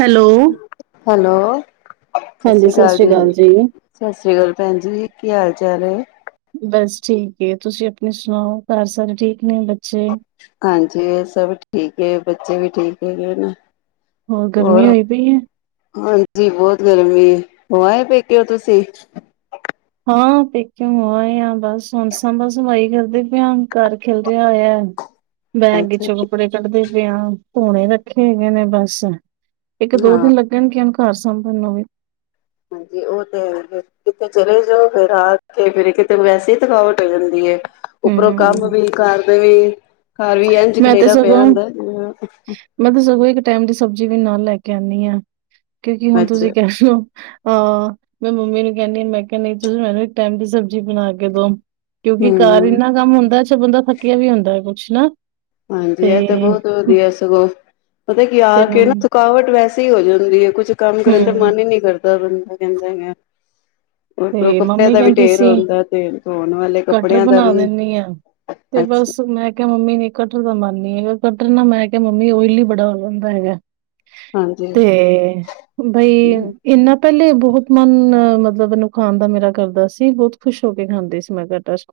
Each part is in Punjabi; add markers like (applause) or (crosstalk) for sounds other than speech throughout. ਹੈਲੋ। ਹੈਲੋ ਸਤਿ ਹਾਂਜੀ, ਸ੍ਰੀ ਸਤਿ ਅਕਾਲ ਸ਼੍ਰੀ ਜੀ ਸਤਿ ਸ੍ਰੀ ਅਕਾਲ ਭੈਣ ਜੀ ਕੀ ਹਾਲ ਚਾਰੇ ਬਸ ਠੀਕ ਤੁਸੀਂ ਆਪਣੀ ਸੁਣਾਓ ਘਰ ਸਾਰੇ ਠੀਕ ਨੇ ਬੱਚੇ? ਹਾਂਜੀ ਇਹ ਸਭ ਠੀਕ ਬੱਚੇ ਵੀ ਠੀਕ ਹੈਗੇ ਨਾ। ਗਰਮੀ ਹੋਰ ਹੋਈ ਪਈ ਏ? ਹਾਂਜੀ ਬਹੁਤ ਗਰਮੀ ਹੋਏ ਪੇਕੇ ਓ ਤੁਸੀਂ ਹਾਂ ਪੇ ਕਿਿ ਹੋ ਆ ਬਸ ਹਣਸਾਂ ਬਸਵਾਾਈ ਕਰਦੇ ਪ ਘਰ ਖਿਲ ਰਿਹਾ ਹੋ ਬੈਗ ਅੱਛਾ ਚੋਂ ਕੱਪੜੇ ਕੱਢਦੇ ਕੁਛ ਕੁ ਧੂਣੇ ਰੱਖੇ ਹੈਗੇ ਨੇ ਬਸ ਇੱਕ ਦੋ ਹਾਂ ਦਿਨ ਲੱਗਣਗੇ। ਘਰ ਸਾਂਭਣ ਨੂੰ ਵੀ ਹਾਂਜੀ ਉਹ ਤੇ ਫ ਕਿਥੇ ਚਲੇ ਜਾਓ ਫੇਰ ਆ ਕੇ ਫਿਰ ਕਿਤੇ ਵੈਸੇ ਹੀ ਥਕਾਵਟ ਹੋ ਜਾਂਦੀ ਹੈ ਉਪਰੋਂ ਕੰਮ ਹੂੰ। ਵੀ ਕਰ ਵੀ ਘਰ ਵੀ ਇੰਝ ਮੈਂ ਤੇ ਖਲੇਰਾ ਪਿਆ ਸਗੋਂ ਹੁੰਦਾ ਮੈਂ ਤੇ ਸਗੋਂ ਇੱਕ ਟਾਈਮ ਦੀ ਸਬਜੀ ਜ ਵੀ ਨਾਲ ਲੈ ਕੇ ਆਉਂਦੀ ਹਾਂ ਕਿਉਂਕਿ ਹੁਣ ਤੁਸੀਂ ਅੱਛਾ ਕਹਿ ਲ ਹੋ ਹਾਂ ਮੈਂ ਮੰਮੀ ਨੂੰ ਕਹਿੰਦੀ ਮੈਂ ਕਿਹਾ ਨਹੀਂ ਤੁਸੀਂ ਮੈਨੂੰ ਇੱਕ ਟਾਈਮ ਦੀ ਸਬਜ਼ੀ ਬਣਾ ਕੇ ਦੋ ਕਿਉਂਕਿ ਘਰ ਹਮ ਇੰਨਾ ਕੰਮ ਹੁੰਦਾ ਚ ਬੰਦਾ ਥੱਕਿਆ ਵੀ ਹੁੰਦਾ ਨਾ ਹਾਂਜੀ ਤੇ ਇਹ ਤਾਂ ਬਹੁਤ ਵਧੀਆ ਸਗੋਂ ਪਤਾ ਕੀ ਆ ਤੇ ਕੇ ਮੰਮ ਨਾ ਥਕਾਵਟ ਵੈਸੇ ਹੋ ਜਾਂਦੀ ਹੈ ਕੁਛ ਕੰਮ ਕਰਨ ਦਾ ਹੂੰ ਮਨ ਹੀ ਨਹੀਂ ਕਰਦਾ ਕਿੰਦਾ ਉਪਰੋਂ ਤੇ ਕੱਪੜਿਆਂ ਮੰਮੀ ਦਾ ਵੀ ਕਹਿੰਦੀ ਢੇਰ ਸੀ ਹੁੰਦਾ ਤੇ ਧੋਣ ਵਾਲੇ ਕਟਰ ਕੱਪੜਿਆਂ ਦਾ ਬਣਾ ਵੀ ਦਿੰਨੀ ਆ ਤੇ ਅੱਛਾ ਬਸ ਮੈਂ ਕਿਹਾ ਮੰਮੀ ਨੇ ਕਟਰ ਦਾ ਮਨ ਨੀ ਹੈਗਾ ਕੱਟਰ ਨਾਲ ਮੈਂ ਕਿਹਾ ਮੰਮੀ ਓਲ ਹੀ ਬੜਾ ਹੋ ਜਾਂਦਾ ਹੈਗਾ ਹਾਂਜੀ ਤੇ ਬਈ ਹੂੰ ਇਨਾ ਪਹਿਲੇ ਬਹੁਤ ਮਨ, ਮਤਲਬ ਇਹਨੂੰ ਖਾਣ ਦਾ ਮੇਰਾ ਕਰਦਾ ਸੀ ਬਹੁਤ ਖੁਸ਼ ਹੋ ਕੇ ਖਾਂਦੀ ਸੀ ਮੈਂ ਤੇ ਬੱਸ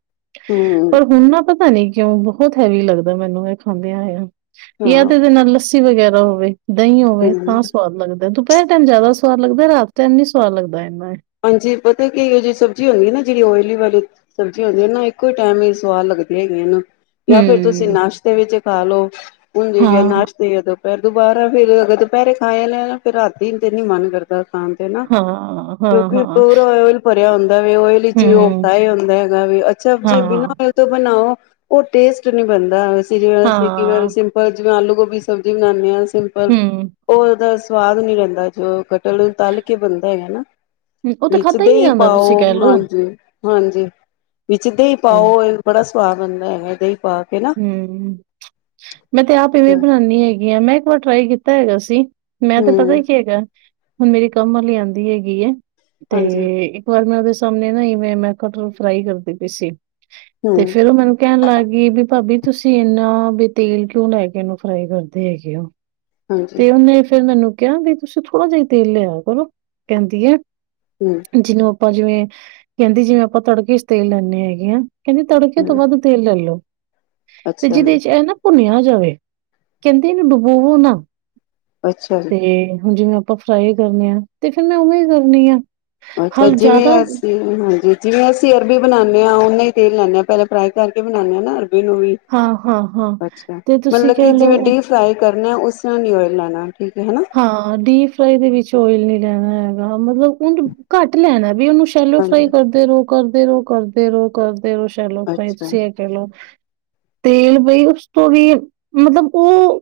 ਪਰ ਹੁਣ ਨਾ ਪਤਾ ਨੀ ਕਿਉਂ ਬਹੁਤ ਹੈਵੀ ਲੱਗਦਾ ਮੈਨੂੰ ਇਹ ਖਾਂਦਿਆਂ ਆ ਯ ਤੇ ਹਾਂ ਏਹਦੇ ਨਾਲ ਲੱਸੀ ਵਗੈਰਾ ਹੋਵੇ ਦਹੀਂ ਹੋਵੇ ਹੂੰ ਤਾਂ ਸਵਾਦ ਲੱਗਦਾ ਦੁੱ ਪਹਿਰ ਟਾਈਮਿਆਦਾ ਸੁਵਾਦ ਲੱਗਦਾ ਰਾਤ ਟਾਈਮ ਨੀ ਸੁਵਾਦ ਲੱਗਦਾ ਇਹਨਾ ਹਾਂਜੀ ਪਤਾ ਕੀ ਇਹੋ ਜਿਹੀ ਸਬਜ਼ੀ ਹੁੰਦੀ ਨਾ ਜਿਹੜੀ ਓਇਲੀ ਵਾਲੀ ਸਬਜ਼ੀ ਹੁੰਦੀ ਨਾ ਇੱਕੋ ਹੀ ਟਾਈਮ ਸਵਾਦ ਲੱਗਦੀ ਹੈਗੀ ਇਹਨੂੰ ਜਾਂ ਫੇਰ ਤੁਸੀਂ ਹੂੰ, ਨਸ਼ਤੇ ਵਿੱਚ ਖਾ ਲਓ ਹੁਣ ਤੇ ਹਾਂ, ਨਾਸ਼ਤੇ ਇਹਦੇ ਫੇਰ ਦੁਬਾਰਾ ਫੇਰ, ਦੁਪਹਿਰੇ ਖਾਆ ਲੈਦੇ ਨਾ ਫਿਰ ਰਾਤੀ ਦਿਨ ਤੇ ਨਹੀ ਮਨ ਕਰਦਾ ਖਾਨ ਤੇ ਨਾ ਹਾਂ, ਹਾਂ, ਕਿਉਕਿ ਹਾਂ, ਪੂਰਾ ਓਇਲ ਭਰਿਆ ਹੁੰਦਾ ਓਇਲ ਵਿਚ ਔਹ ਹੂੰ, ਫਿਰਾਈ ਹੁੰਦਾ ਹੈਗਾ ਅੱਛਾ ਜੇ ਹਾਂ, ਬਿਨਾਂ ਓਇਲ ਤੋਂ ਬ ਉਹ ਟੇਸਟ ਨੀ ਬੰਦਾ ਜਿਵੇਂ ਹਾਂ, ਸਿੰਪਲ ਜਿਵੇਂ ਆਲੂ ਗੋਭੀ ਸਬਜ਼ੀ ਬਣਾਂਦੇ ਹਾਂ ਸਿੰਪਲ, ਹੂੰ ਔਰ ਦਸ ਸਵਾਦ ਨੀ ਰਹਿੰਦਾ ਜੋ ਕਟਲ ਤਲ ਕੇ ਬਣਦਾ ਹੈਗਾ ਹੂੰ, ਉਹ ਤਾਂ ਵਿੱਚ ਖਾਧਾ ਹੀ ਨੀ ਦਹੀਂ ਜਾਂਦਾ ਤੁਸੀਂ ਪਾਓ ਕਹਿ ਲਓ ਹਾਂਜੀ ਹਾਂਜੀ ਵਿੱਚ ਦਹੀਂ ਪਾਓ ਬੜਾ ਸੁਆਦ ਬੰਦਾ ਹੈਗਾ ਇਹ ਹਮ ਮੈਂ ਤੇ ਆਪ ਇਵੇਂ ਬਣਾਉਨੀ ਹੈਗੀ ਆ ਮੈਂ ਇੱਕ ਵਾਰ ਟਰਾਈ ਕੀਤਾ ਹੈਗਾ ਸੀ ਮੈਂ ਤੇ ਪਤਾ ਹਮ ਹੀ ਕੀ ਹੈਗਾ ਹੁਣ ਮੇਰੀ ਕੰਮ ਵਾਲੀ ਆਉਂਦੀ ਹੈਗੀ ਹੈ ਤੇ ਹਾਂਜੀ ਇੱਕ ਵਾਰ ਮੈਂ ਉਹਦੇ ਸਾਹਮਣੇ ਨਾ ਏਹਵੇਂ ਮੈਂ ਕਟਰ ਫਰਾਈ ਕਰਦੀ ਪਈ ਸੀ ਤੇ ਹਮ ਫੇਰ ਉਹ ਮੈਨੂੰ ਕਹਿਣ ਲੱਗ ਗਈ ਵੀ ਭਾਬੀ ਤੁਸੀਂ ਇੰਨਾ ਵੀ ਤੇਲ ਕਿਉਂ ਲੈ ਕੇ ਇਹਨੂੰ ਫਰਾਈ ਕਰਦੇ ਹੈਗੇ ਹੋ ਹਾਂਜੀ ਤੇ ਉਹਨੇ ਫੇਰ ਮੈਨੂੰ ਕਿਹਾ ਤੁਸੀਂ ਥੋੜਾ ਜਿਹਾ ਤੇਲ ਲਿਆ ਕਰੋ ਕਹਿੰਦੀ ਆ ਹਮ ਜਿਹ ਨੂੰ ਜਿਵੇਂ ਕਹਿੰਦੀ ਜਿਵੇਂ ਆਪਾਂ ਤੜਕੇ ਚ' ਤੇਲ ਲੈਂਦੇ ਹੈਗੇ ਆ ਕਹਿੰਦੀ ਤੜਕੇਆ ਤੋਂ ਵਦ ਤੇਲ ਲੈਲੋ ਤੇ ਅੱਛਾ ਜੀ ਜਿਹਦੇ ਚ' ਇਹ ਨਾ ਪੁੁਨਿਆ ਜਿਵੇ ਕਹਿੰਦੇ ਇਹ ਨੂੰ ਡੁਬੋਵੋ ਨਾ ਅੱਛਾ ਜੀ ਤੇ ਹੁਣ ਜਿਵੇਂ ਆਪਾਂ ਫਰਾਈ ਕਰਨੇ ਆ ਤੇ ਫਿਰ ਮੈਂ ਉਵੇਂ ਹੀ ਕਰਨੀ ਆ ਅੱਜ ਕੱਲ ਹਲ ਜਿਵੇਂ ਜ਼ਿਆਦਾ ਅਸੀਂ ਮਨਾਦੇ ਆਂ ਜਿਵੇਂ ਅਸੀਂ ਅਰਬੀ ਬਣਾਨੇ ਉਹਨਾ ਹੀ ਤੇਲ ਲਾਨੇ ਆ ਪਹਿਲਾਂ ਫਰਾਈ ਕਰਕੇ ਬਣਾਨੇ ਹਾਂ ਨਾ ਅਰੀ ਉਹ ਨੂੰ ਵੀ ਹਾਂ-ਹਾਂ-ਹਾਂ ਅੱਛਾ ਤੇ ਤੁਸੀਂ ਮਤਲਬ ਕਿ ਕਹਿ ਜਿਵੇਂ ਲਓ ਡੀ ਫਰਾਈ ਕਰ (unintelligible) ਉਸ ਤਰਾ ਨੀ ਓਈਲ ਲਾਨਾ, ਹਾਂ ਡੀਪ ਫਰਾਈ ਦੇ ਵਿੱਚ ਓਇਲ ਨਹੀ ਰਹਿਣਾ ਹੈਗਾ ਮਤਲਬ ਉਹਨੂ ਘੱਟ ਲੈਣਾ ਵੀ ਉਹਨੂੰ ਸ਼ੈਲੋ ਹਾਂਜੀ ਫਰਾਈ ਕਰਦੇ ਰਹੋ ਕਰਦੇ ਰਹੋ ਕਰਦੇ ਰਹੋ ਕਰਦੇ ਤੇਲ ਵਿੱਚ ਸੈਲੋ ਫਰਾਈ ਅੱਛਾ ਤੁਸੀਂ ਇਹ ਸੇਵ ਕਰ ਲਓ ਤੇਲ ਪਈ ਉਸ ਤੋਂ ਵੀ ਮਤਲਬ ਉਹ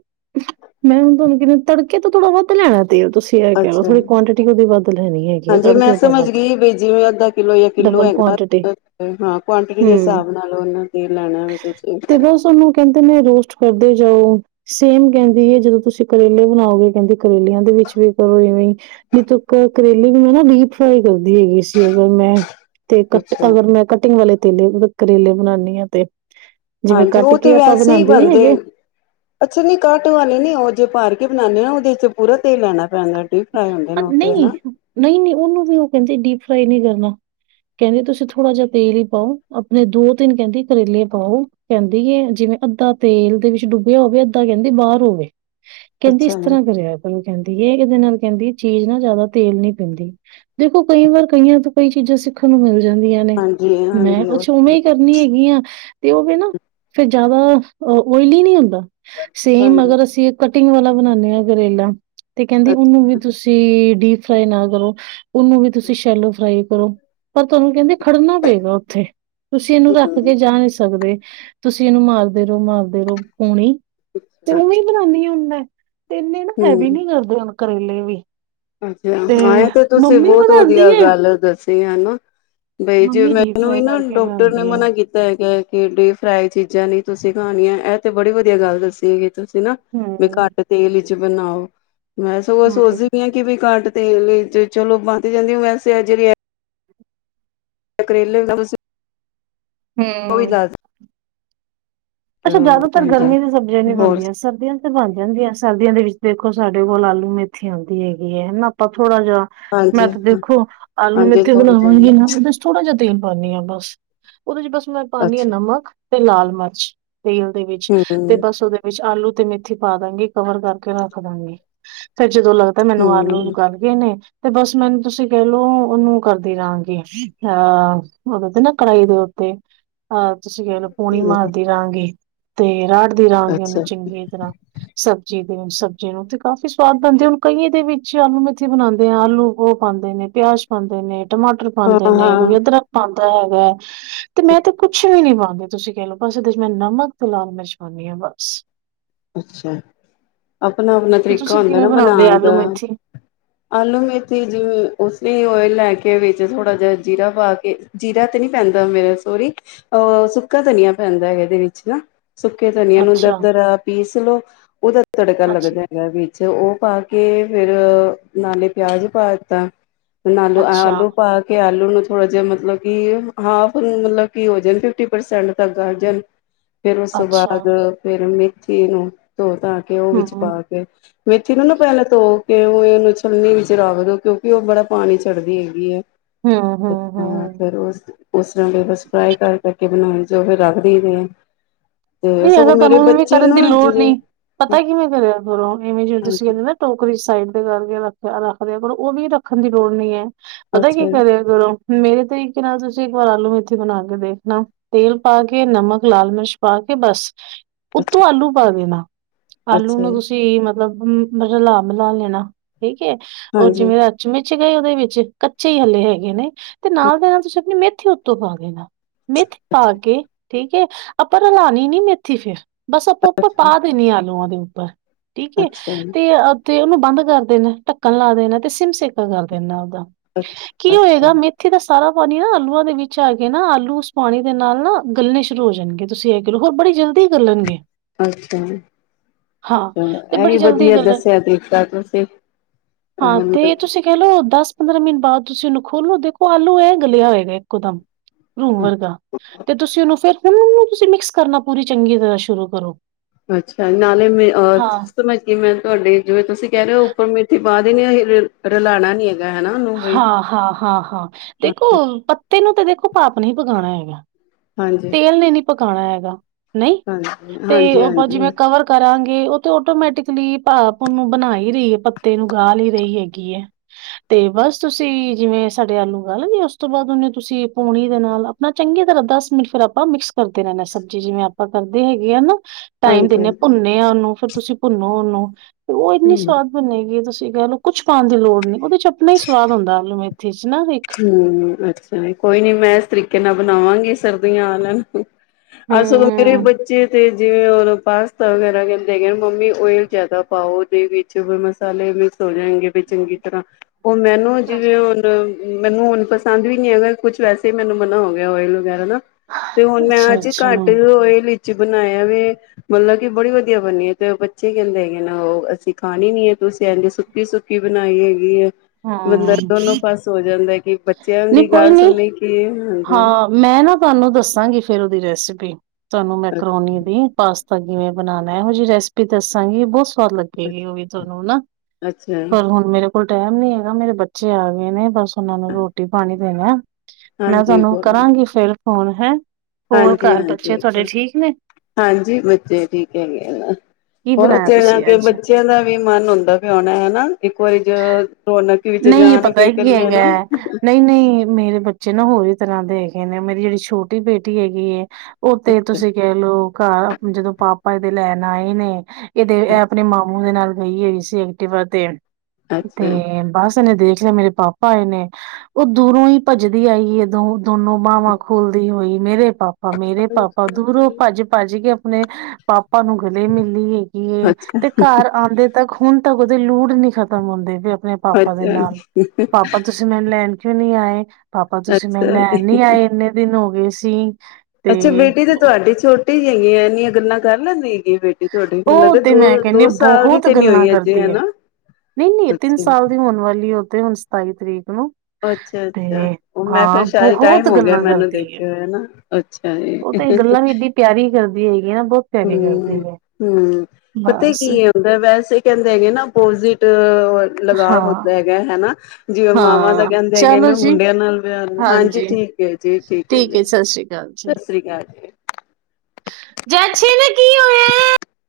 ਮੈਂ ਹੁਣ ਤੁਹਾਨੂੰ ਕਿਹ ਤੜਕਾ ਤੇਲ ਥੋੜਾ ਬਹੁਤ ਲੈਣਾ ਔ ਤੁਸੀਂ ਇਹ ਕਹਿ ਲਓ ਅੱਛਾ ਥੋੜੀ ਕੁਆਂਟਿਟੀ ਉਹਦੀ ਵੱਧ ਲੈਣੀ ਹੈਗੀ ਆ ਹਾਂਜੀ ਤੜਕੇ ਮੈਂ ਉਹ ਤੋਂ ਸਮਝ ਵੱਧ ਗਈ ਵੀ ਜਿਵੇਂ ਅੱਧਾ ਕਿੱਲੋ ਜਾਂ ਕਿੱਲੋ ਡਬਲ ਹੈਗਾ ਕੁਆਂਟਿਟੀ ਹਾਂ ਕੁਆਂਟਿਟੀ ਦੇ ਹੂੰ ਹਿਸਾਬ ਨਾਲ ਉਹਨਾਂ ਤੇਲ ਲੈਣਾ ਵੀ ਤੁਸੀਂ ਤੇ ਬਸ ਓਨੂੰ ਕਹਿੰਦੇ ਨੇ ਰੋਸਟ ਕਰਦੇ ਜਾਓ ਸੇਮ ਕਹਿੰਦੀ ਹੈ ਜਦੋਂ ਤੁਸੀਂ ਕਰੇਲੇ ਬਣਾਓਗੇ ਕਹਿੰਦੇ ਕਰੇਲੀਆਂ ਦੇ ਵਿੱਚ ਵੀ ਕਰੋ ਇਵੇਂ ਨੀਤ ਕਰੇਲੇ ਵੀ ਮੈਂ ਨਾ ਡੀਪ ਫਰਾਈ ਕਰੋ ਹੈਗੀ ਸੀ ਅਗਰ ਮੈਂ ਤੇ ਕੱਟ ਅੱਛਾ ਅਗਰ ਮੈਂ ਕਟਿੰਗ ਵਾਲੇ ਲੇ ਕਰੇਲੇ ਬਣਾਨੀ ਆ ਤੇ ਜਿਵੇਂ ਹਾਂਜੀ ਕੱਟ ਉਹ ਤੇ ਕੇ ਆਪਾਂ ਵੈਸੇ ਹੀ ਬਣਾਉਂਦੇ ਨੀ ਬਣਦੇ ਹੈਗੇ ਅੱਛਾ ਨੀ ਕਟ ਵਾਲੀ ਨੀ ਉਹ ਜੇ ਭਰ ਕੇ ਬਣਾਦੇ ਉਹਦੇ ਚ' ਪੂਰਾ ਤੇਲ ਲੈਣਾ ਪੈਂਦਾ ਡੀਪ ਫਰਾਈ ਹੁੰਦੇ ਹਾਂ ਨੇ ਉਹ ਤੇ ਹਨਾ ਨਹੀ-ਨਹੀ-ਨਹੀ ਉਹਨੂੰ ਵੀ ਉਹ ਕਹਿੰਦੇ ਡੀਪ ਫਰਾਈ ਨਹੀ ਕਰ ਕਹਿੰਦੀ ਤੁਸੀਂ ਥੋੜਾ ਜਹਾ ਤੇਲ ਹੀ ਪਾਓ ਆਪਣੇ ਦੋ ਤਿੰਨ ਕਹਿੰਦੀ ਕਰੇਲੇ ਪਾਓ ਕਹਿੰਦੀ ਹੈ, ਜਿਵੇਂ ਅੱਧਾ ਤੇਲ ਦੇ ਵਿੱਚ ਡੁੱਬਿਆ ਹੋਵੇ ਅੱਧਾ ਕਹਿੰਦੀ ਬਾਹਰ ਹੋਵੇ ਕਹਿੰਦੀ ਇਸ ਅੱਛਾ ਜੀ ਤਰ੍ਹਾਂ ਕਰਿਆ ਕਰੋ ਕਹਿੰਦੀ ਇਹ ਦੇ ਨਾਲ ਕਹਿੰਦੀ ਚੀਜ਼ ਨਾ ਜ਼ਿਆਦਾ ਤੇਲ ਨਹੀ ਪੈਂਦੀ ਦੇਖੋ ਕਈ ਵਾਰ ਕਈਆਂ ਤੋਂ ਕਈ ਚੀਜ਼ਾਂ ਸਿੱਖਣ ਨੂੰ ਮਿਲਦੀ ਜਾਂਦੀਆਂ ਨੇ ਹਾਂਜੀ ਮੈਂ, ਮੈਂ ਹਾਂਜੀ ਪੁੱਛਿਆ ਨਹੀ ਕਰਨੀ ਹੈਗੀਆਂ ਤੇ ਉਹ ਵੀ ਨਾ ਫੇਰ ਜ਼ਿਆਦਾ ਓਇਲੀ ਨੀ ਹੁੰਦਾ ਸੇਮ ਹਾਂਜੀ ਅਗਰ ਅਸੀਂ ਕਟਿੰਗ ਵਾਲਾ ਬਣਾਨੇ ਹਾਂ ਕਰੇਲਾ ਤੇ ਕਹਿੰਦੀ ਉਹਨੂੰ ਵੀ ਅੱਛਾ ਡੀਪ ਫਰਾਈ ਨਾ ਕਰੋ ਉਹਨੂੰ ਵੀ ਤੁਸੀਂ ਸ਼ੈਲੋ ਫਰਾਈ ਕਰੋ ਪਰ ਤੁਹਾਨੂੰ ਕਹਿੰਦੇ ਖੜਨਾ ਪਏਗਾ ਉੱਥੇ ਤੁਸੀਂ ਇਹਨੂੰ ਰੱਖ ਹਮ ਕੇ ਜਾ ਨਹੀਂ ਸਕਦੇ ਤੁਸੀਂ ਇਹਨੂੰ ਮਾਰਦੇ ਰਹੋ ਮਾਰਦੇ ਰਹੋ ਪੂਣੀ ਤੇ ਉਵੇਂ ਬਣਾਉਾਨਦੀ ਹ ਹੁਣ ਮੈਂ (unintelligible) ਇਨੇੱ ਨਾ ਹੈਵੀ ਨੀ ਕਰਦਾ ਕਰੇਲੇ ਵੀ (unintelligible) ਅੱਛਾ ਹਾਂਏ ਤੇ ਤੁਸੀਂ ਮੰਮੀ ਬਹੁਤ ਬਣਾਉਂਦੀ ਵਧੀਆ ਏ ਗੱਲ ਦੱਸ ਸੀ ਹੈ ਨਾ ਬਈ ਜੇ ਮੰਮੀ ਡੀਪ ਮੈਨੂੰ ਵੀ ਫਰਾਈ ਨਾ ਕਰਕੇ ਡਾਕਟਰ ਨੇ ਬਣਾਉਂਦੀ ਹੈ ਮਨਾ ਕੀਤਾ ਹੈਗਾ ਹੈ ਜਿਵੇਂ ਡੀਪ ਫਰਾਈ ਚੀਜ਼ਾਂ ਨੀ ਤੁਸੀਂ ਖਾਣੀੀਆਂ ਇਹ ਤੇ ਬੜੀ ਵਧੀਆ ਗੱਲ ਦੱਸੀ ਹੈਗੀ ਤੁਸੀਂ ਨਾ ਬੲਈ ਹਮ ਘੱਟ ਤੇਲ ਵਿੱਚ ਬਣਾਓ ਮੈਂ ਸਗੋ ਸੋਚਦੀ ਹਮ ਕਿ ਵੀ ਘਟ ਤੇਲ ਦੇ ਵਿਚ ਚਲੋ ਬਨ ਜਾਂਦੀ ਵੈਸੇ ਏ ਜਿਹੜੀਯਾਂ ਤ ਕਰੇਲੇ ਉਹ ਵੀ ਹਮ ਦੱਸ ਅੱਛਾ ਜਿਆਦਾਤਰ ਹਾਂਜੀ ਗਰਮੀ ਦੀ ਸਬਜ਼ੀਆਂ ਨੀ ਹੋਰ ਬਣਦੀਆਂ ਸਰਦੀਆਂ ਤੇ ਬਣ ਜਾਂਦੀਆਂ ਸਰਦੀਆਂ ਦੇ ਵਿੱਚ ਦੇਖੋ ਸਾਡੇ ਕੋਲ ਆਲੂ ਮੇਥੀ ਆਉਂਦੀ ਹੈਗੀ ਹੈ ਨਾ ਆਪਾਂ ਥੋੜਾ ਜਿਹਾ ਮੈਂ ਹਾਂਜੀ ਤਾਂ ਦੇਖੋ ਆਲੂ ਹਾਂਜੀ ਮੇਥੀ ਥੋੜੇ ਜਿਹੇ ਬਣਾਵਾਂਗੀ ਨਾ ਉਹਦੇ ਚ ਥੋੜਾ ਜਿਹਾ ਤੇਲ ਪਾਨੀ ਆ ਬਸ ਉਹਦੇ ਚ ਬਸ ਮੈਂ ਪਾਂਨੀ ਹਾਂ ਅੱਛਾ ਨਮਕ ਤੇ ਲਾਲ ਮਰਚ ਤੇਲ ਦੇ ਵਿੱਚ ਤੇ ਬਸ ਉਹਦੇ ਵਿੱਚ ਆਲੂ ਤੇ ਮੇਥੀ ਪਾ ਦਾਂਗੀ ਕਵਰ ਕਰਕੇ ਰੱਖ ਦਾਂਗੀ ਤੇ ਜਦੋਂ ਲੱਗਦਾ ਮੈਨੂੰ ਆਲੂ ਹੂੰ-ਹੂੰ, ਗਲ ਗਏ ਨੇ ਤੇ ਬਸ ਮੈਨੂੰ ਤੁਸੀਂ ਕਹਿਲਓ ਉਹਨੂੰ ਕਰਦੀ ਰਹਾਂਗੀ ਅਹ ਦੇ ਤੇ ਨਾ ਕੜਾਹੀ ਦੇ ਉੱਤੇ ਹਾਂ ਤੁਸੀਂ ਕਹਿ ਲਓ ਪੋਣੀ ਮਾਰਦੀ ਤੇ ਰਾੜ ਦੀ ਰਾਂਗ ਅੱਛਾ ਉਹਨੂੰ ਚੰਗੀ ਤਰ੍ਹਾਂ ਸਬਜ਼ੀ ਸਬਜ਼ੀ ਨੂੰ ਤੇ ਕਾਫ਼ੀ ਸਵਾਦ ਬਣਦੇ ਹੁਣ ਕਈਏ ਦੇ ਵਿੱਚ ਆਲੂ ਮੇਥੀ ਬਣਾਉਂਦੇ ਆ ਆਲੂ ਉਹ ਪਾਉਂਦੇ ਨੇ ਪਿਆਜ ਪਾਉਂਦੇ ਨੇ ਟਮਾਟਰ ਪਾਉਂਦੇ ਨੇ ਹਾਂ-ਹਾਂ, ਕੋਈ ਅਦਰਕ ਪਾਉਂ ਹੈਗਾ ਹੈ ਤੇ ਮੈਂ ਤੇ ਕੁਛ ਵੀ ਨੀ ਮੰਣਦੀ ਤੁਸੀਂ ਕਹਿ ਲਓ ਬਸ ਮੈਂ ਨਮਕ ਤੇ ਲਾਲ ਮਿਰਚ ਪਾਉਂਦੀ ਆ ਬਸ ਅੱਛਾ ਆਪਣਾ ਆਪਣਾ ਤੇ ਤਰੀਕਾ ਤੁਸੀਂ ਹੁੰਦਾ ਕਿਵੇਂ ਨਾ ਬਣਾਉਂਦੇ ਬਣਾਉਣ ਆਲੂ ਦਾ ਮੇਥੀ ਆਲੂ ਮੇਥੀ ਜਿਵੇਂ ਉਸਨੇ ਓਇਲ ਲੈ ਕੇ ਵਿੱਚ ਥੋੜਾ ਜਿਹਾ ਜੀਰਾ ਪਾ ਕੇ ਜੀਰਾ ਤੇ ਨੀ ਪੈਂਦਾ ਮੇਰਾ ਸੋਰੀ ਅਹ ਸੁੱਕਾ ਧਨੀਆ ਪੈਂਦਾ ਹੈ ਇਹਦੇ ਵਿੱਚ ਨਾ ਸੁੱਕੇ ਧਨੀਆ ਨੂੰ ਦਰ ਅੱਛਾ ਦਰ ਪੀਸ ਲਓ ਉਹਦਾ ਤੜਕਾ ਅੱਛਾ ਲੱਗਦਾ ਹੈਗਾ ਵੀ ਤੇ ਉਹ ਪਾ ਕੇ ਫਿਰ ਨਾਲੇ ਪਿਆਜ ਪਾ ਦਿੱਤਾ। ਆਲੂ ਅੱਛਾ, ਆਲੂ ਪਾ ਕੇ ਥੋੜਾ ਜਿਹਾ ਮਤਲਬ ਹਾਫ ਮਤਲਬ ਕੀ ਹੋ ਜਾ ਫਿਟੀ ਪਰਸੈਂਟ ਤ ਗ ਫੇਰ ਉਸ ਤੋਂ ਅੱਛਾ, ਬਾਅਦ ਫੇਰ ਮ ਮੇਥੀ ਨੂੰ ਤੋ ਤਾ ਕੇ ਉਹ ਹੂੰ, ਵਿੱਚ ਪਾ ਕੇ ਮੇਥੀ ਨੂੰ ਨਾ ਪਹਿਲਾਂ ਤੋ ਕੇ ਉਹ ਇਹਨੂੰ ਛਲਣੀ ਵੀ ਚਰਾਵੇ ਕਿਉਂਕਿ ਉਹ ਬੜਾ ਪਾਣੀ ਚੜ੍ਹਦੀ ਹੈਗੀ ਹੈ ਹੂੰ, ਅ ਹੂੰ, ਹਾਂ ਹੂੰ। ਫਿਰ ਉਸ ਉਸ ਤਰ੍ਹਾਂ ਵੀ ਬਸ ਫਰਾਈ ਕਰ ਕਰਕੇ ਬਣਾਉਈ ਜੋ ਫਿਰ ਰੱਖਦੀਦੇ ਆ ਤੇ ਨਹੀਂ ਸਗੋਂ ਅਗਰ ਮੇਰੇ ਤੁਹਾਨੂੰ ਇਵੇਂ ਬੱਚੇ ਕਰਨ ਦੀ ਨਾ ਲੋੜ ਜਿਵੇਂ ਨਹੀਂ ਪਤਾ ਕਿਵੇਂ ਕਰਿਆ ਕਰੋਂ ਇਵੇਂ ਜਿਵੇਂ ਤੁਸੀਂ ਹਾਂਜੀ ਕਹਿੰਦੇ ਨਾ ਟੋਕਰੀ ਸਾਈਡ ਦੇ ਕਰਕੇ ਰੱਖਦੇ ਆ ਪਰ ਉਹ ਵੀ ਰੱਖਣ ਦੀ ਲੋੜ ਨਹੀਂ ਹੈ। ਪਤਾ ਕੀ ਅੱਛਾ ਜੀ ਕਰਿਆ ਕਰੋਂ ਮੇਰੇ ਤਰੀਕੇ ਨਾਲ ਤੁਸੀਂ ਇੱਕ ਵਾਰ ਆਲੂ ਮੇਥੀ ਬਣਾ ਕੇ ਦੇਖਣਾ ਤੇਲ ਪਾ ਕੇ ਨਮਕ ਲਾਲ ਮਿਰਚ ਪਾ ਕੇ ਬਸ ਉੱਤੋਂ ਅੱਛਾ ਆਲੂ ਪਾ ਦੇਣਾ ਆਲੂ ਅੱਛਾ ਨੂੰ ਜੀ ਤੁਸੀਂ ਮਤਲਬ ਰਲਾ ਬ ਲ ਲੈਣਾ ਠੀਕ ਹੈ ਰ ਹਾਂਜੀ ਜਿਵੇਂ ਅਚਮ ਗਏ ਉਹਦੇ ਵਿੱਚ ਕੱਚੇ ਹੀ ਹੱਲੇ ਹੈਗੇ ਨੇ ਤੇ ਨਾਲ ਦੇ ਨਾਲ ਤੁਸੀਂ ਆਪਣੀ ਮਿਹ ਮੇਥੀ ਉਤੋ ਪਾ ਦੇਣਾ ਨਾ ਮੇਥੀ ਅੱਛਾ ਪਾ ਅੱਛਾ ਕੇ ਠੀਕ ਏ। ਆਪਾਂ ਨਾ ਰਾਤ ਣੀ ਨੀ ਮੈਂ ਇਥੀ ਫੇਰ ਬਸ ਪ ਉੱਪ ਜੀ ਪਾ ਦੇਣੀ ਆਲੂਆਂ ਦੇ ਬ ਠੀਕ ਏ ਤੇ ਅੱਛਾ ਅ ਤੇ ਉਹਨੂੰ ਬੰਦ ਕਰ ਦੇਣਾ, ਢੱਕਣ ਲਾ ਦੇਣਾ ਤੇ ਸਿਮ ਸੇਕਾ ਕਰ ਦੇਣਾ। ਕੀ ਅੱਛਾ ਹੋਏਗਾ ਮੇਥੀ ਦਾ ਸਾਰਾ ਪਾਣੀ ਨਾ ਆਲੂਆਂ ਦੇ ਵਿੱਚ ਆਗੇ ਨਾ ਆਲੂ ਉਸ ਪਾਣੀ ਦੇ ਨਾਲ ਨਾ ਗਲਣੇ ਸ਼ੁਰੂ ਹੋ ਜਾਣਗੇ। ਤੁਸੀਂ ਹੈਗੇ ਹੋਰ ਬੜੀ ਜਲਦੀ ਗਲਣਗੇ। ਅੱਛਾ ਜੀ, ਹਾਂ ਚਲੋ ਤੇ ਇਹ ਵੀ ਬੜੀ ਜਲਦੀ ਵਧੀਆ ਗਲਣ ਦੱਸਿਆ ਤਰੀਕਾ ਤੁਸੀਂ ਹਾਂ ਮਤਲਬ ਤੇ ਤੁਸੀਂ ਕਹਿ ਲਓ ਦਸ ਪੰਦਰਾਂ ਮਿੰਨ ਬਾਅਦ ਤੁਸੀਂ ਉਹਨੂੰ ਖੋਲੋ ਦੇਖੋ ਆਲੂ ਇਹਂ ਗਲਿਆ ਹੋਏਗਾ ਇੱਕਦਮ। ਰੂ ਵਰਗਾ ਤੇ ਤੁਸੀਂ ਉਹਨੂੰ ਫੇਰ ਮੂੰ ਨੂੰ ਤੁਸੀਂ ਮਿਕਸ - ਕਰਨਾ ਪੂਰੀ ਚੰਗੀ ਤਰ੍ਹਾਂ ਸ਼ੁਰੂ ਕਰੋ। ਅੱਛਾ, ਨਾਲੇ ਮੈਂ ਔਰ ਹਾਂ ਸਮ ਕੀ ਮੈਂ ਤੁਹਾਡੇ ਜਿਵੇਂ ਤੁਸੀਂ ਕਹਿ ਰਹੇ ਹੋ। ਉੱਪਰ ਮੇਥੀ ਪਾਾਹ ਦੇ ਨੇ ਹੋ ਰਲਾਣਾ ਨਹੀਂ ਹੈ। ਹਾ, ਹਾ, ਹਾ, ਹਾ। ਦੇਖੋ। ਹਾਂਜੀ ਤੈਨੂੰ ਤੇ ਦੇਖੋ ਪਾਪ ਨਹੀਂ ਪਗਾਣਾ ਹੈਗਾ। ਹਾਂਜੀ ਤੇਲ ਨੇ ਨੀ ਪਕਾਣਾ ਹੈਗਾ। ਨਹੀਂ ਹਾਂਜੀ ਤੇ ਹਾਂਜੀ ਜਿਵੇੈਂ ਕਵਰ ਕਰਾਂਗੇ ਉਹ ਤੇ ਆਟੋਮੈਟਿਕਲੀ ਭਾਪ ਉਹਨੂੰ ਬਣਾ ਹੀ ਰਹੀ ਪੱਤੇ ਨੂੰ ਗਾਲ ਹੀ ਰਹੀ ਹੈਗੀ ਹੈ ਤੇ ਬਸ ਤੁਸੀਂ ਜਿਵੇਂ ਸਾਡੇ ਆਲੂ ਗਲਣੀ ਉਸ ਤੋਂ ਬਾਅਦ ਉਹਨੇ ਤੁਸੀਂ ਪੂਣੀ ਦੇ ਨਾਲ ਆਪਣਾ ਚੰਗੀ ਤਰ੍ਹਾਂ ਦਸ ਮਿੰਟ ਫਿਰ ਆਪਾਂ ਮਿਕਸ ਕਰਦੇ ਰਹਿੰਦੇ ਸਬਜ਼ੀ ਜਿਵੇਂ ਆਪਾਂ ਕਰਦੇ ਹੈਗੇ ਆ ਨਾ। ਟਾਈਮ ਹਾਂਜੀ ਦਿੰਨੇ ਭੁੰਨੇ ਆ ਉਹਨੂੰ। ਤੁਸੀਂ ਭੁੰਨੋ ਉਨੂੰ। ਤੇ ਉਹ ਇੰਨੀ ਹਮ ਸਵਾਦ ਬਣੇਗੀ ਤੁ ਕਹਿਲੋ ਕੁੱਛ ਪਾਣ ਦੀ ਲੋੜ ਨਹੀਂ ਉਹਦੇ ਚ ਸਵਾਦ ਹੁੰਦਾ ਆਲੂ ਮੇ ਹੂੰ, ਅੱਛਾ ਕੋਈ ਨੀ ਮੈਂ ਇਸ ਤਰੀਕੇ ਕਿਹਨਾ ਬਣਾਵਾਂਗੇ ਸਰਦੀਆਂ ਆਲਨ। ਹੂੰ ਅਸਲ ਮੇਰੇ ਹੂੰ ਬੱਚੇ ਤੇ ਜਿਵੇਂ ਪਾਸਤਾ ਵਗੈਰਾ ਕਹਿੰਦੇ ਹੈਗੇ ਮੰਮੀ ਓਇਲ ਜਿਆਦਾ ਪਾਓ ਉਹਦੇ ਵਿੱਚ ਮਸਾਲੇ ਮਿਕਸ ਹੋ ਜਾਣਗੇ ਵੀ ਚੰਗੀ ਤਰ੍ਹਾਂ। ਉਹ ਮੈਨੂੰ ਜਿਵੇਂ ਹੁਣ ਮੈਨੂੰ ਹੁਣ ਪਸੰਦ ਵੀ ਨੀ ਹੈਗਾ ਕੁਛ ਵੈਸੇ ਮੈਨੂੰ ਮਨਾ ਹੋਵੇ। ਓਇਲ ਵਗੈਰਾ ਦਾ ਤੇ ਹੁਣ ਮੈਂ ਅੱਛਾ ਅੱਜ ਅੱਛਾ ਘੱਟ ਓਇਲ ਬਣਾਇਆ ਵ ਮਤਲਬ ਕਿ ਬੜੀ ਵਧੀਆ ਬਣਨੀਏ ਤੇ ਬੱਚੇ ਕਹਿੰਦੇ ਹੈਗੇ ਨਾ ਉਹ ਅਸੀਂ ਖਾਣੀ ਨੀ ਹੈ ਤੁਸੀਂ ਇਹਦੇ ਸੁੱਕੀ-ਸੁੱਕੀ ਬਣਾਈ ਹੈਗੀ ਹੈ ਬਲਬ ਹਾਂ ਦੋਨੋ ਪਾਸੇ (inaudible) ਕਿ ਬੱਚਿਆਂ ਨਹੀਂ ਦੀ ਕੋਈ ਗੱਲ ਨੀ ਸੁਣੀ ਕਿ ਹਾਂ ਮੈਂ ਨਾ ਤੁਹਾਨੂੰ ਦੱਸਾਂਗੀ ਫੇਰ ਉਹਦੀ ਰੈਸਿਪੀ ਤੁਹਾਨੂੰ ਮੈ ਅੱਛਾ ਕਰੋਨੀ ਦੀ ਪਾਸ ਤਾਂ ਕਿਵੇਂ ਬਣਾਉਣਾ ਇਹੋ ਜਿਹੀ ਰੈਸਪੀ ਦੱਸਾਂਗੀ ਬਹੁਤ ਸਦ ਲੱਗੇਗੀ ਉਹ ਵੀ ਤੁਹਾਨੂੰ ਹਨ ਅੱਛਾ ਪਰ ਹੁਣ ਮੇਰੇ ਕੋਲ ਟਾਈਮ ਨੀ ਹੈਗਾ ਮੇਰੇ ਬੱਚੇ ਆ ਗਏ ਨੇ ਬਸ ਉਹਨਾਂ ਨੂੰ ਰੋਟੀ ਪਾਣੀ (unintelligible) ਮੈਂ ਤੁਹਾਨੂੰ ਕਰਾਂਗੀ ਫੇਿਰ ਹੁਣ ਹੈਂ ਹਾਂਜੀ-ਹਾਂਜੀ ਹਾਂਜੀ ਬੱਚੇ ਠੀਕ ਹੈਗੇ ਕੀ ਹੋਰ ਬਣਾਇਆ ਓਥੇ ਜਾ ਤੁਸੀਂ ਕੇ ਅੱਜ ਬੱਚਿਆਂ ਦਾ ਵੀ ਮਨ ਹੁੰਦਾ ਵੀ ਆਉਣਾ ਹਨਾ ਇੱਕ ਵਾਰੀ ਰੌਣਕ ਵਿੱਚ ਨਹੀਂ ਜਾਣ ਪਤਾ ਫਿਰ ਕ ਕੀ ਹੈਗਾ ਨਾ ਨਹੀਂ ਨਹੀਂ ਮੇਰੇ ਬੱਚੇ ਹੋਰ ਹੀ ਤਰ੍ਹਾਂ ਦੇਖਹੇ ਨੇ ਮੇਰੀ ਜਿਹੜੀ ਛੋਟੀ ਬੇਟੀ ਹੈਗੀ ਏ ਉਹ ਤੇ ਤੁਸੀਂ ਕਹਿ ਲੋਓ ਘਰ ਜਦੋਂ ਪਾਪਾ ਇਹਦੇ ਲੈਣ ਆਏ ਨੇ ਇਹਦੇ ਇਹ ਆਪਣੇ ਮਾਮੂ ਦੇ ਨਾਲ ਗਈ-ਗਈ ਸੀ ਐਕਟਿਵਾ ਦੇਣ ਤੇ ਅੱਛਾ ਬਸ ਨੇ ਦੇਖ ਲਿਆ ਮੇਰੇ ਪਾਪਾ ਆਏ ਨੇ ਉਹ ਦੂਰੋਂ ਹੀ ਭੱਜ ਦੀ ਆਈ ਉਦੋਂ ਦੋਨੋ ਬਾਹਵਾਂ ਖੋਲਦੀ ਹੋਈ ਮੇਰੇ ਪਾਪਾ ਮੇਰੇ ਪਾਪਾ ਦੂਰੋਂ ਭੱਜ-ਭੱਜ ਕੇ ਆਪਣੇ ਪਾਪਾ ਨੂੰ ਗਲੇ ਮਿਲਲੀ ਹੈਗੀ ਤੇ ਅੱਛਾ ਘਰ ਆਉਂਦੇ ਤੱਕ ਹੁਣ ਤ ਦੇ ਲੂੜ ਨੀ ਖ਼ਤਮ ਹੁੰਦੇ ਵੀ ਆਪਣੇ ਪਾਪਾ ਦੇ ਅੱਛਾ ਨਾਲ ਅੱਛਾ ਪਾਪਾ ਤੁਸੀਂ ਮੈਨੂੰ ਲੈਣ ਕਿਉਂ ਨਹੀਂੀ ਆਏ (inaudible) ਪਾਪਾ ਤੁਸੀਂ ਮੈਂ ਅੱਛਾ ਲੈਣ ਜੀ ਨੀ ਆਏ ਇੰਨੇ ਦਿਨ ਹੋ ਗਏ ਸੀ (inaudible) ਤੇ ਅੱਛਾ, ਬੇਟੀ ਤੇ ਤੁਹਾਡੀ ਛੋਟੀ ਈਆਂ ਹੈਗੀਆ, ਇੰਨੀਆਂ ਗੱਲਾਂ ਕਰ ਲੈਂਦੀ ਏ। ਬੇਟੀ ਤੁਹਾਡੇ ਵੀ ਮੈਨੂੰ ਉਹ ਲੱਗਦਾ, ਤੇ ਮੈਂ ਦੋ ਕਹਿੰਦੀ ਦੋ ਸਾਲ ਦੀ ਬਹੁਤ ਤੇ ਨੀ ਗੱਲਾਂ ਹੋਈ, ਅਜੇ ਕਰਦੀ ਹੈ ਹਨਾ। ਨਹੀਂ ਨਹੀਂ, ਤਿੰਨ ਅੱਛਾ ਸਾਲ ਦੀ ਹੋਣ ਵਾਲੀ ਹੋ ਤੇ ਹੁਣ ਸਤਾਈ ਤਰੀਕ ਨੂੰ ਅੱਛਾ ਤੇ ਅੱਛਾ, ਉਹ ਮੈਂ ਹਾਂ ਫੇਰ ਸ਼ਾਇਦ ਬਹੁਤ ਟਾਈਮ ਹੋ ਗਿਆ ਗੱਲਾਂ ਮੈਨੂੰ ਕਰਦੀ ਏ। ਦੇਖਿਆ ਨਾ, ਅੱਛਾ ਜੀ। ਉਹ ਤੇ ਗੱਲਾਂ ਵੀ ਏਡੀ ਪਿਆਰੀ ਕਰਦੀ ਹੈਗੀ ਨਾ ਬਹੁਤ ਪਿਆਰੀ ਕਰਦੀ ਹੂੰ, ਹੈ। ਹੂੰ, ਪਤਾ ਬਸ ਕੀ ਹੁੰਦਾ, ਵੈਸੇ ਕਹਿੰਦੇ ਹੈਗੇ ਨਾ (unintelligible) ਲਗਾਵ ਹਾਂ। ਹੁੰਦਾ ਹੈਗਾ ਹਨਾ। ਜਿਵੇ ਮਾਵਾਂ ਤਾਂ ਹਾਂ ਕਹਿੰਦੇ ਹੈਗੇ ਚਲੋ ਨੇ ਜੀ ਮੁੰਡਿਆਂ ਨਾਲ, ਹਾਂਜੀ ਠੀਕ ਹੈ, ਜੀ ਠੀਕ ਹੈ ਜੀ, ਸਤਿ ਸ੍ਰੀ ਅਕਾਲ ਜੀ। ਜੈਛੀਨ ਕੀ ਹੋਇਆ ਏ।